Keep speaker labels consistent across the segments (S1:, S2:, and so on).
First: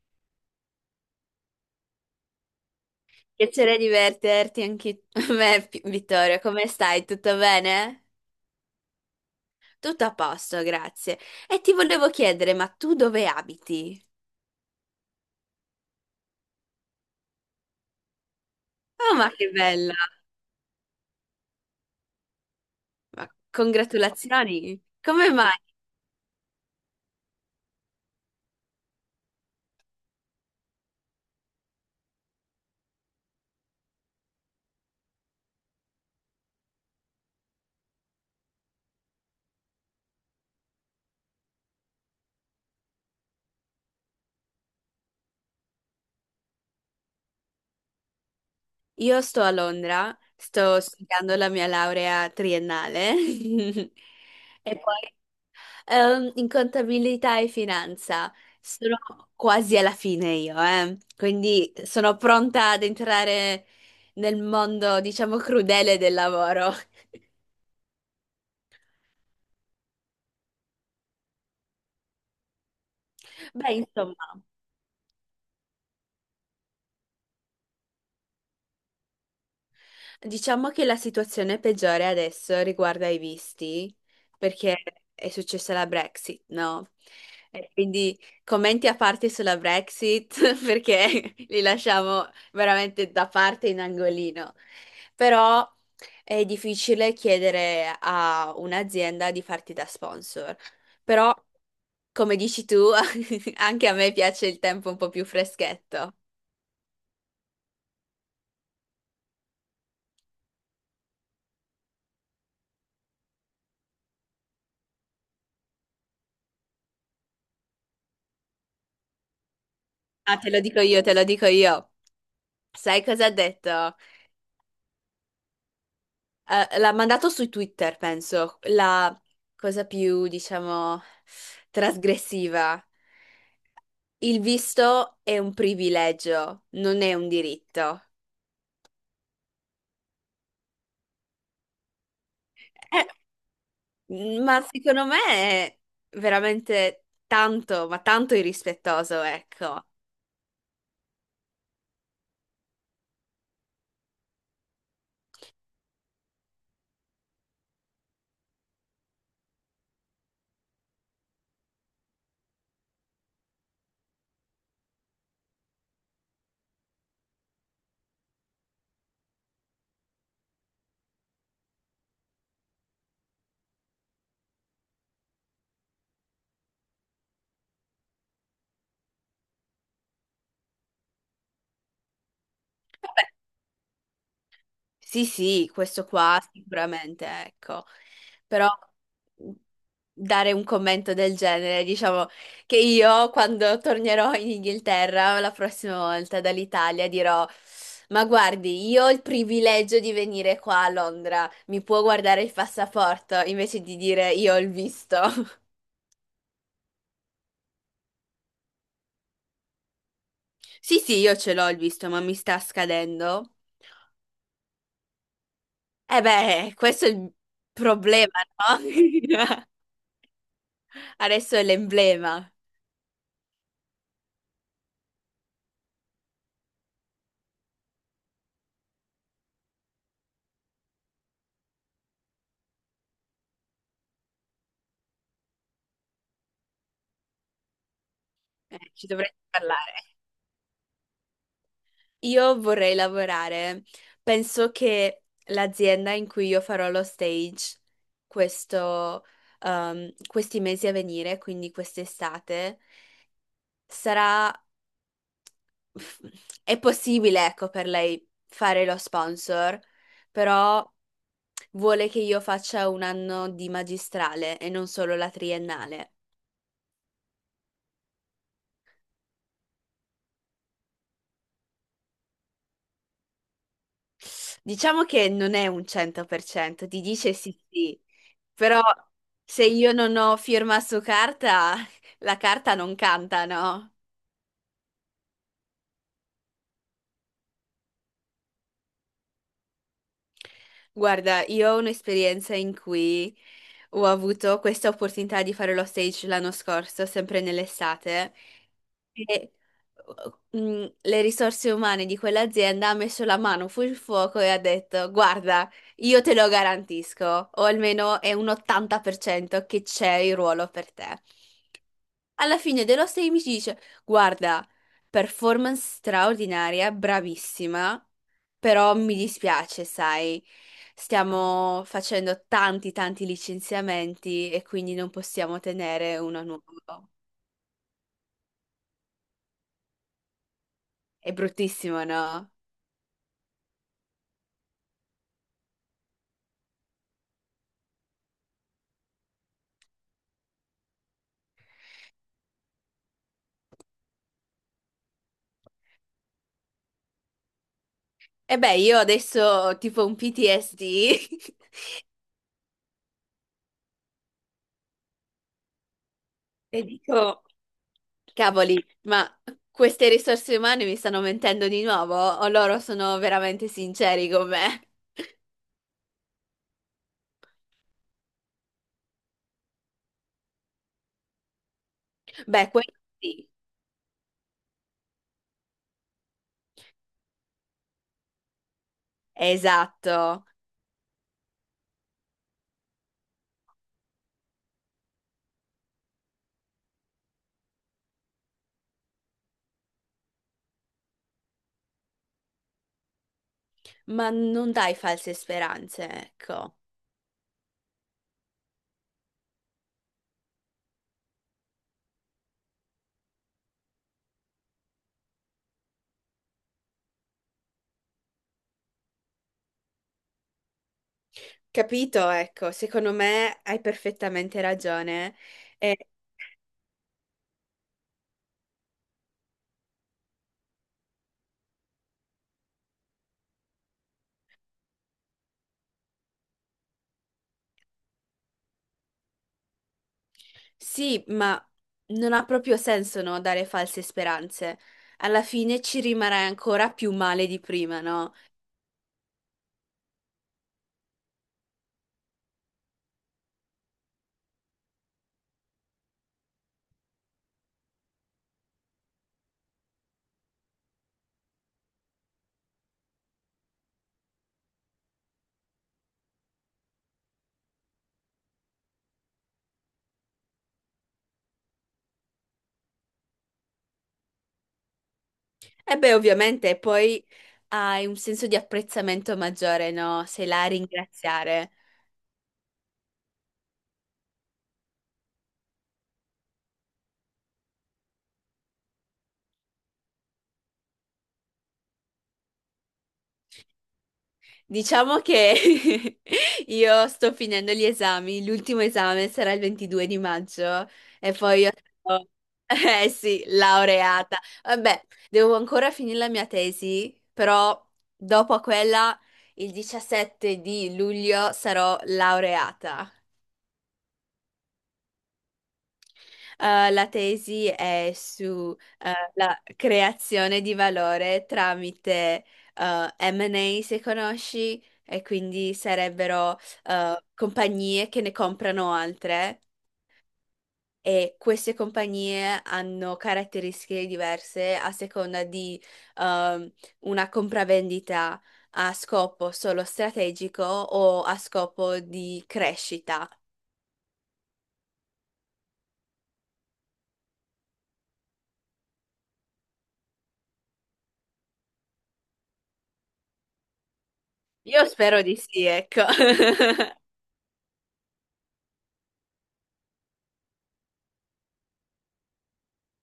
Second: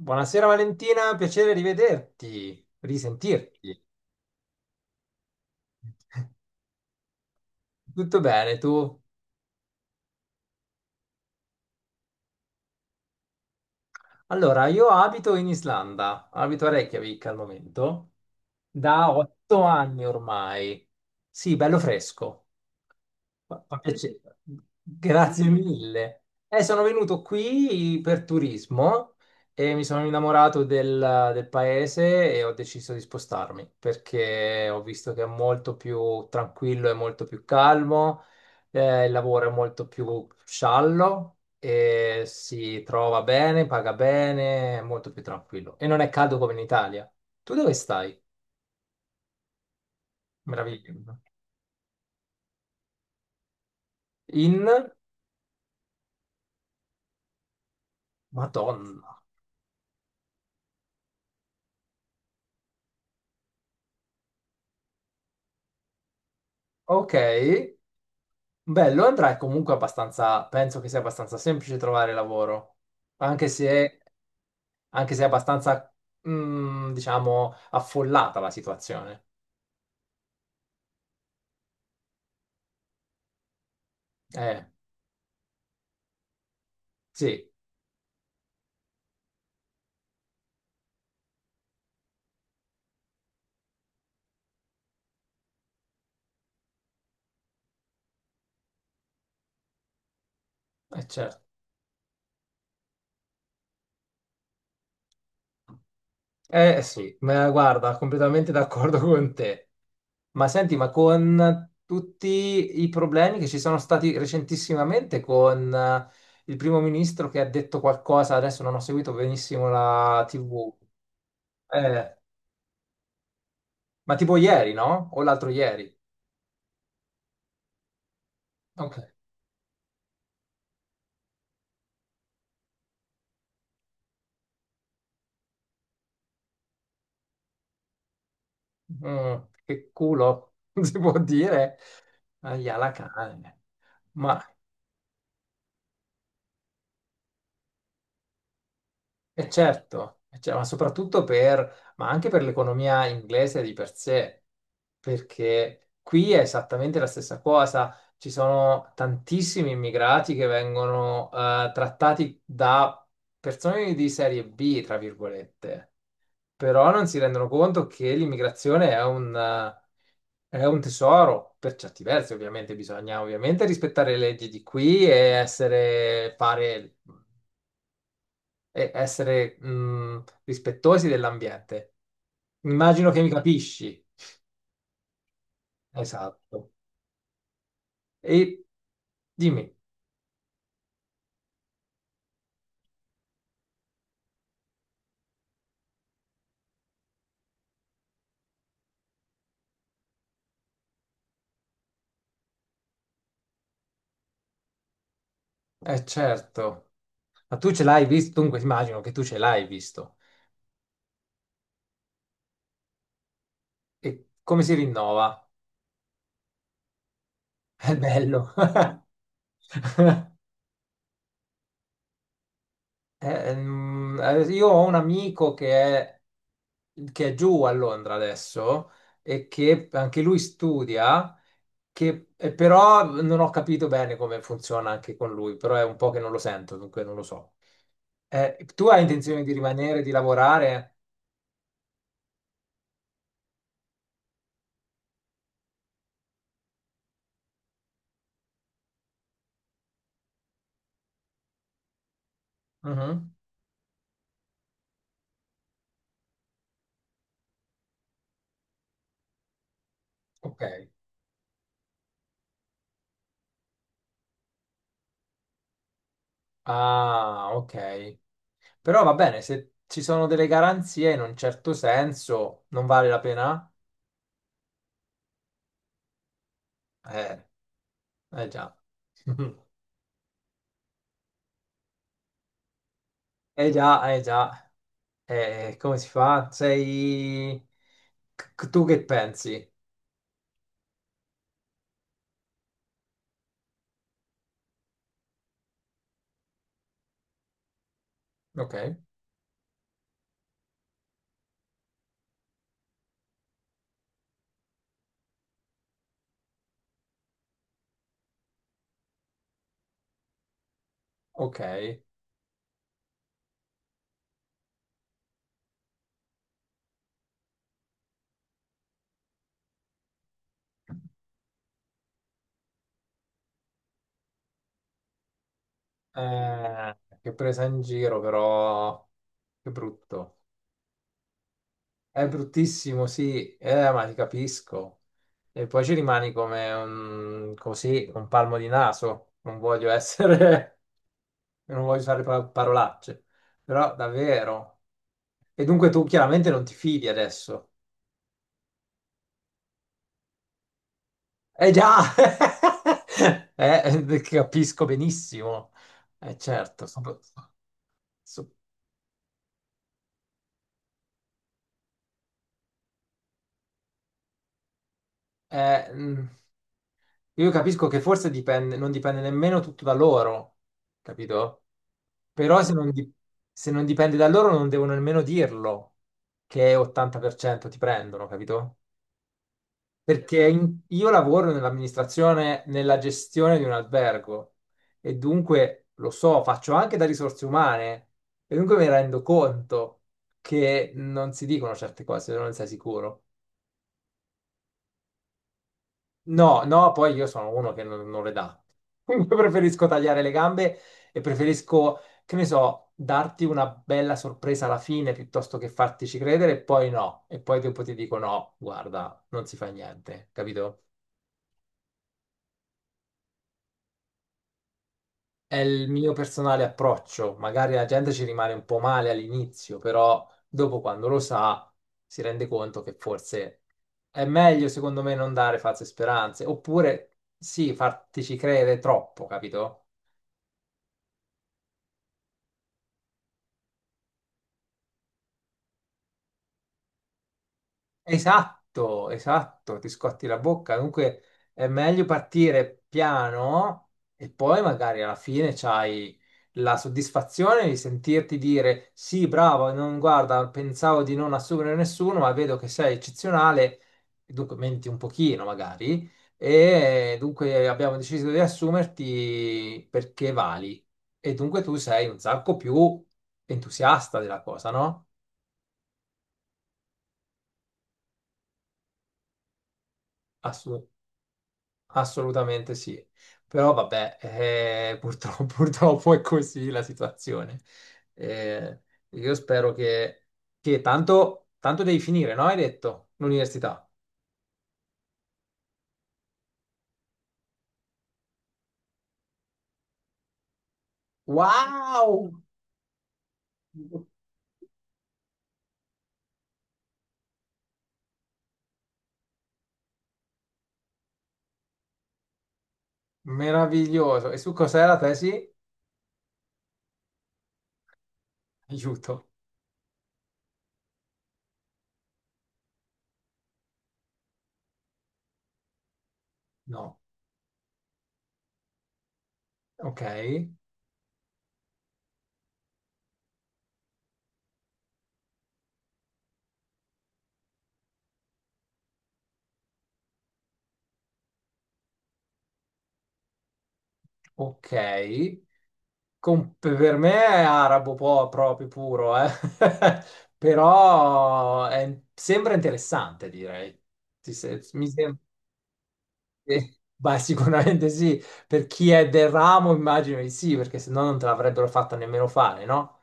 S1: Buonasera Valentina, piacere rivederti,
S2: Piacere
S1: risentirti.
S2: divertirti anche a me, Pi- Vittorio. Come stai? Tutto bene?
S1: Tutto bene, tu?
S2: Tutto a posto, grazie. E ti volevo chiedere, ma tu dove abiti?
S1: Allora, io abito in Islanda, abito a Reykjavik al momento, da
S2: Oh, ma che
S1: otto
S2: bella!
S1: anni ormai. Sì, bello fresco.
S2: Ma
S1: Fa piacere.
S2: congratulazioni! Come
S1: Grazie
S2: mai?
S1: mille. Sono venuto qui per turismo e mi sono innamorato del paese e ho deciso di spostarmi perché ho visto che è molto più tranquillo e molto più calmo, il lavoro è molto più sciallo e si trova bene, paga bene, è molto più tranquillo e non è caldo come in Italia. Tu dove stai?
S2: Io sto a Londra, sto
S1: Meraviglioso.
S2: studiando la mia laurea triennale
S1: In
S2: e poi in contabilità e finanza sono
S1: Madonna.
S2: quasi alla fine io, eh. Quindi sono pronta ad entrare nel mondo, diciamo, crudele del lavoro.
S1: Ok. Beh, Londra è comunque abbastanza, penso che sia abbastanza semplice trovare lavoro, anche
S2: Beh,
S1: se,
S2: insomma.
S1: anche se è abbastanza, diciamo, affollata la situazione.
S2: Diciamo che la situazione peggiore adesso riguarda i visti,
S1: Eh,
S2: perché è successa la Brexit, no?
S1: sì,
S2: E quindi commenti a parte sulla Brexit, perché li lasciamo veramente da parte in angolino. Però è difficile chiedere a un'azienda di farti da sponsor.
S1: è
S2: Però,
S1: certo.
S2: come dici tu, anche a me piace il tempo un po' più freschetto.
S1: Eh sì, ma guarda, completamente d'accordo con te. Ma senti, ma con tutti i problemi che ci sono stati recentissimamente con il primo ministro che ha detto qualcosa, adesso non ho seguito benissimo la
S2: Ah, te lo
S1: TV,
S2: dico io, te lo dico io.
S1: eh,
S2: Sai cosa ha detto?
S1: ma tipo ieri, no? O l'altro ieri.
S2: L'ha mandato su Twitter, penso,
S1: Ok.
S2: la cosa più, diciamo, trasgressiva. Il visto è un privilegio, non è un diritto.
S1: Mm, che culo, si può dire, ahia la
S2: Eh,
S1: cane. Ma
S2: Ma secondo me è veramente tanto, ma tanto irrispettoso,
S1: è
S2: ecco.
S1: certo, e cioè, ma soprattutto per, ma anche per l'economia inglese di per sé, perché qui è esattamente la stessa cosa. Ci sono tantissimi immigrati che vengono trattati da persone di serie B, tra virgolette. Però non si rendono conto che l'immigrazione è è un tesoro, per certi versi ovviamente bisogna ovviamente rispettare le leggi di qui e essere, fare, e essere rispettosi dell'ambiente. Immagino che mi capisci.
S2: Sì, sì, questo qua
S1: Esatto.
S2: sicuramente, ecco.
S1: E
S2: Però mh,
S1: dimmi,
S2: dare un commento del genere, diciamo che io quando tornerò in Inghilterra la prossima volta dall'Italia dirò, ma guardi, io ho il privilegio di venire qua a Londra, mi può guardare il passaporto invece di dire io ho il visto.
S1: eh certo, ma tu ce l'hai visto? Dunque immagino che tu ce l'hai visto.
S2: Sì, sì, io ce l'ho il visto, ma mi sta scadendo.
S1: E come si rinnova?
S2: E beh, questo è il
S1: È
S2: problema,
S1: bello.
S2: no? Adesso è l'emblema.
S1: Io ho un amico è, che è giù a Londra adesso e che anche lui studia, però non ho capito bene come funziona anche con lui, però è un po' che non lo sento, dunque non lo so. Tu hai
S2: Ci dovrei
S1: intenzione di rimanere, di
S2: parlare.
S1: lavorare?
S2: Io vorrei lavorare. Penso che l'azienda in cui io farò lo stage questo, questi mesi a venire, quindi quest'estate,
S1: Mhm.
S2: sarà... È possibile, ecco, per lei fare lo sponsor,
S1: Ok.
S2: però vuole che io faccia un anno di magistrale e non solo la triennale.
S1: Ah, ok. Però va bene, se ci sono delle garanzie in un certo senso, non vale la pena?
S2: Diciamo che non è un 100%, ti dice
S1: Eh,
S2: sì sì,
S1: eh già.
S2: però se io non ho firma su carta, la carta non canta,
S1: Eh
S2: no?
S1: già, eh già. Come si fa? Sei... Tu che pensi?
S2: Guarda, io ho un'esperienza in cui ho avuto questa opportunità di fare lo stage l'anno scorso, sempre nell'estate,
S1: Ok,
S2: e le risorse umane di quell'azienda ha messo la mano sul fuoco e ha detto: Guarda, io te lo garantisco, o almeno è un 80% che c'è il ruolo per te.
S1: ok.
S2: Alla fine dello stay mi dice: Guarda, performance straordinaria, bravissima, però mi dispiace, sai, stiamo facendo tanti, tanti licenziamenti e quindi non possiamo tenere uno nuovo.
S1: Che presa in giro, però... Che brutto.
S2: È bruttissimo,
S1: È
S2: no?
S1: bruttissimo, sì. Ma ti capisco. E poi ci rimani come un... così, un palmo di naso. Non voglio essere... Non voglio usare parolacce. Però, davvero. E dunque tu chiaramente non ti fidi adesso.
S2: E beh, io adesso ho tipo un PTSD
S1: Eh già, capisco benissimo,
S2: e
S1: certo.
S2: dico:
S1: So-
S2: Cavoli, ma queste risorse umane mi stanno mentendo di nuovo o loro sono veramente sinceri con me?
S1: eh, mm, io capisco che forse dipende, non dipende nemmeno tutto da loro, capito? Però
S2: Beh, questo sì.
S1: se non dipende da loro non devono nemmeno dirlo che 80% ti prendono, capito?
S2: Esatto,
S1: Perché io lavoro nell'amministrazione, nella gestione di un albergo e dunque lo so, faccio anche da risorse umane e dunque mi rendo conto che non si dicono certe cose se non ne sei sicuro.
S2: ma non dai false speranze,
S1: No,
S2: ecco.
S1: no, poi io sono uno che non le dà. Dunque preferisco tagliare le gambe e preferisco, che ne so, darti una bella sorpresa alla fine piuttosto che fartici credere e poi no. E poi dopo ti dico no, guarda, non si fa niente, capito?
S2: Capito? Ecco, secondo me hai perfettamente ragione.
S1: È il
S2: Eh,
S1: mio personale approccio. Magari la gente ci rimane un po' male all'inizio, però dopo quando lo sa si rende conto che forse è meglio, secondo me, non dare false speranze. Oppure sì, fartici credere troppo, capito?
S2: sì, ma non ha proprio senso, no, dare false speranze. Alla fine ci rimarrai ancora più male di prima, no?
S1: Esatto, esatto, ti scotti la bocca. Dunque è meglio partire piano e poi magari alla fine c'hai la soddisfazione di sentirti dire sì, bravo, non, guarda, pensavo di non assumere nessuno, ma vedo che sei eccezionale, dunque menti un pochino magari, e dunque abbiamo deciso di assumerti perché vali. E dunque tu sei un sacco più entusiasta della cosa, no?
S2: E beh, ovviamente poi hai un senso di apprezzamento maggiore, no? Sei là a
S1: Assolutamente.
S2: ringraziare.
S1: Assolutamente sì, però vabbè, purtroppo, purtroppo è così la situazione. Eh, io spero che, che tanto, tanto devi finire, no? Hai detto l'università.
S2: Diciamo che io sto finendo gli esami, l'ultimo esame sarà il 22 di maggio e poi io sarò-
S1: Wow!
S2: eh sì, laureata. Vabbè, devo ancora finire la mia tesi, però dopo quella, il 17 di luglio, sarò laureata.
S1: Meraviglioso. E su cos'è la tesi?
S2: La tesi è su
S1: Aiuto.
S2: la creazione di valore tramite M&A, se conosci, e quindi sarebbero
S1: No.
S2: compagnie che ne comprano altre
S1: Ok.
S2: e queste compagnie hanno caratteristiche diverse a seconda di ehm, una compravendita a scopo solo strategico o a scopo di crescita.
S1: Ok. Per me è arabo proprio puro, eh. Però sembra interessante, direi. Ti se-
S2: Io
S1: Mi sembra
S2: spero di sì, ecco.
S1: beh, sicuramente sì. Per chi è del ramo, immagino di sì, perché se no non te l'avrebbero fatta nemmeno fare, no?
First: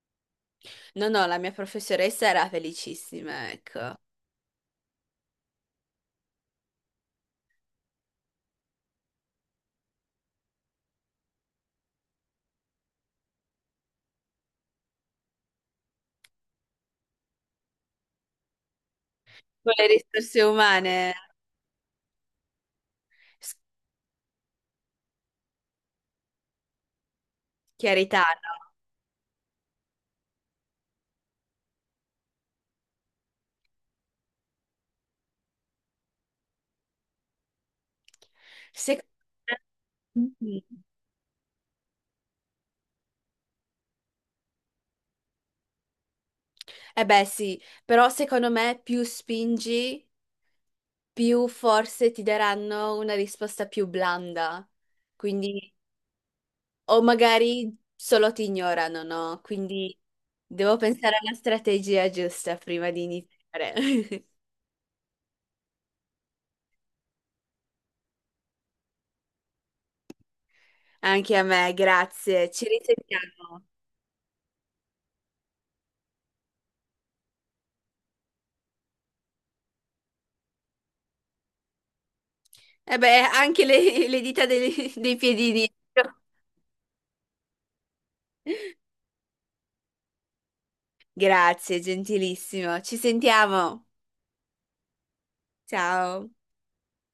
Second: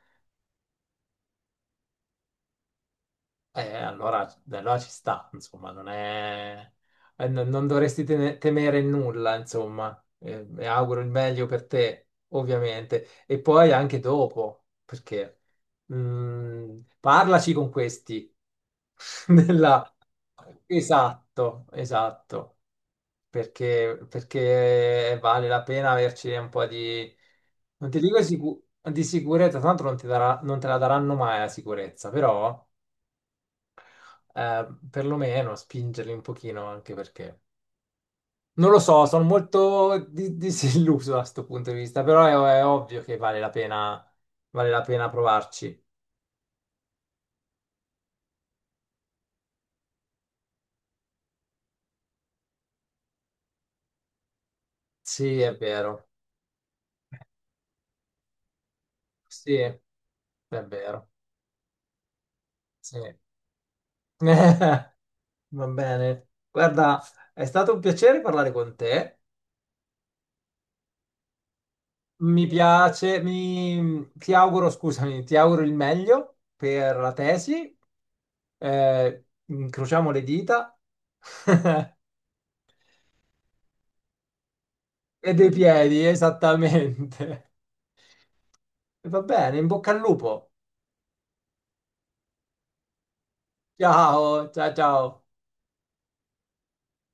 S2: No, no, la mia professoressa era felicissima, ecco. Con
S1: Allora, allora ci sta, insomma, non è... non dovresti temere nulla, insomma. E auguro il meglio per te, ovviamente. E poi anche dopo, perché parlaci con questi.
S2: le
S1: Nella-
S2: risorse umane,
S1: esatto, esatto.
S2: s-
S1: Perché, perché vale la pena averci un po' di... Non ti dico
S2: chiarità, no?
S1: di sicurezza, tanto non ti darà- non te la daranno mai la sicurezza, però perlomeno spingerli un pochino anche perché non lo so,
S2: Secondo
S1: sono molto
S2: me...
S1: disilluso da questo punto di vista, però è ovvio che vale la pena provarci.
S2: Eh beh, sì, però secondo me più spingi, più forse ti daranno una risposta più blanda.
S1: Sì, è
S2: Quindi,
S1: vero.
S2: o magari solo ti ignorano, no?
S1: Sì, è
S2: Quindi devo
S1: vero.
S2: pensare alla strategia giusta prima
S1: Sì.
S2: di iniziare.
S1: Va bene. Guarda, è stato un piacere parlare con te.
S2: Anche a me,
S1: Mi
S2: grazie. Ci
S1: piace,
S2: risentiamo.
S1: ti auguro, scusami, ti auguro il meglio per la tesi. Eh, incrociamo le dita.
S2: E beh, anche le dita dei, dei
S1: E dei
S2: piedini.
S1: piedi, esattamente. E va bene, in bocca al lupo.
S2: Grazie, gentilissimo. Ci sentiamo.
S1: Ciao, ciao, ciao.
S2: Ciao.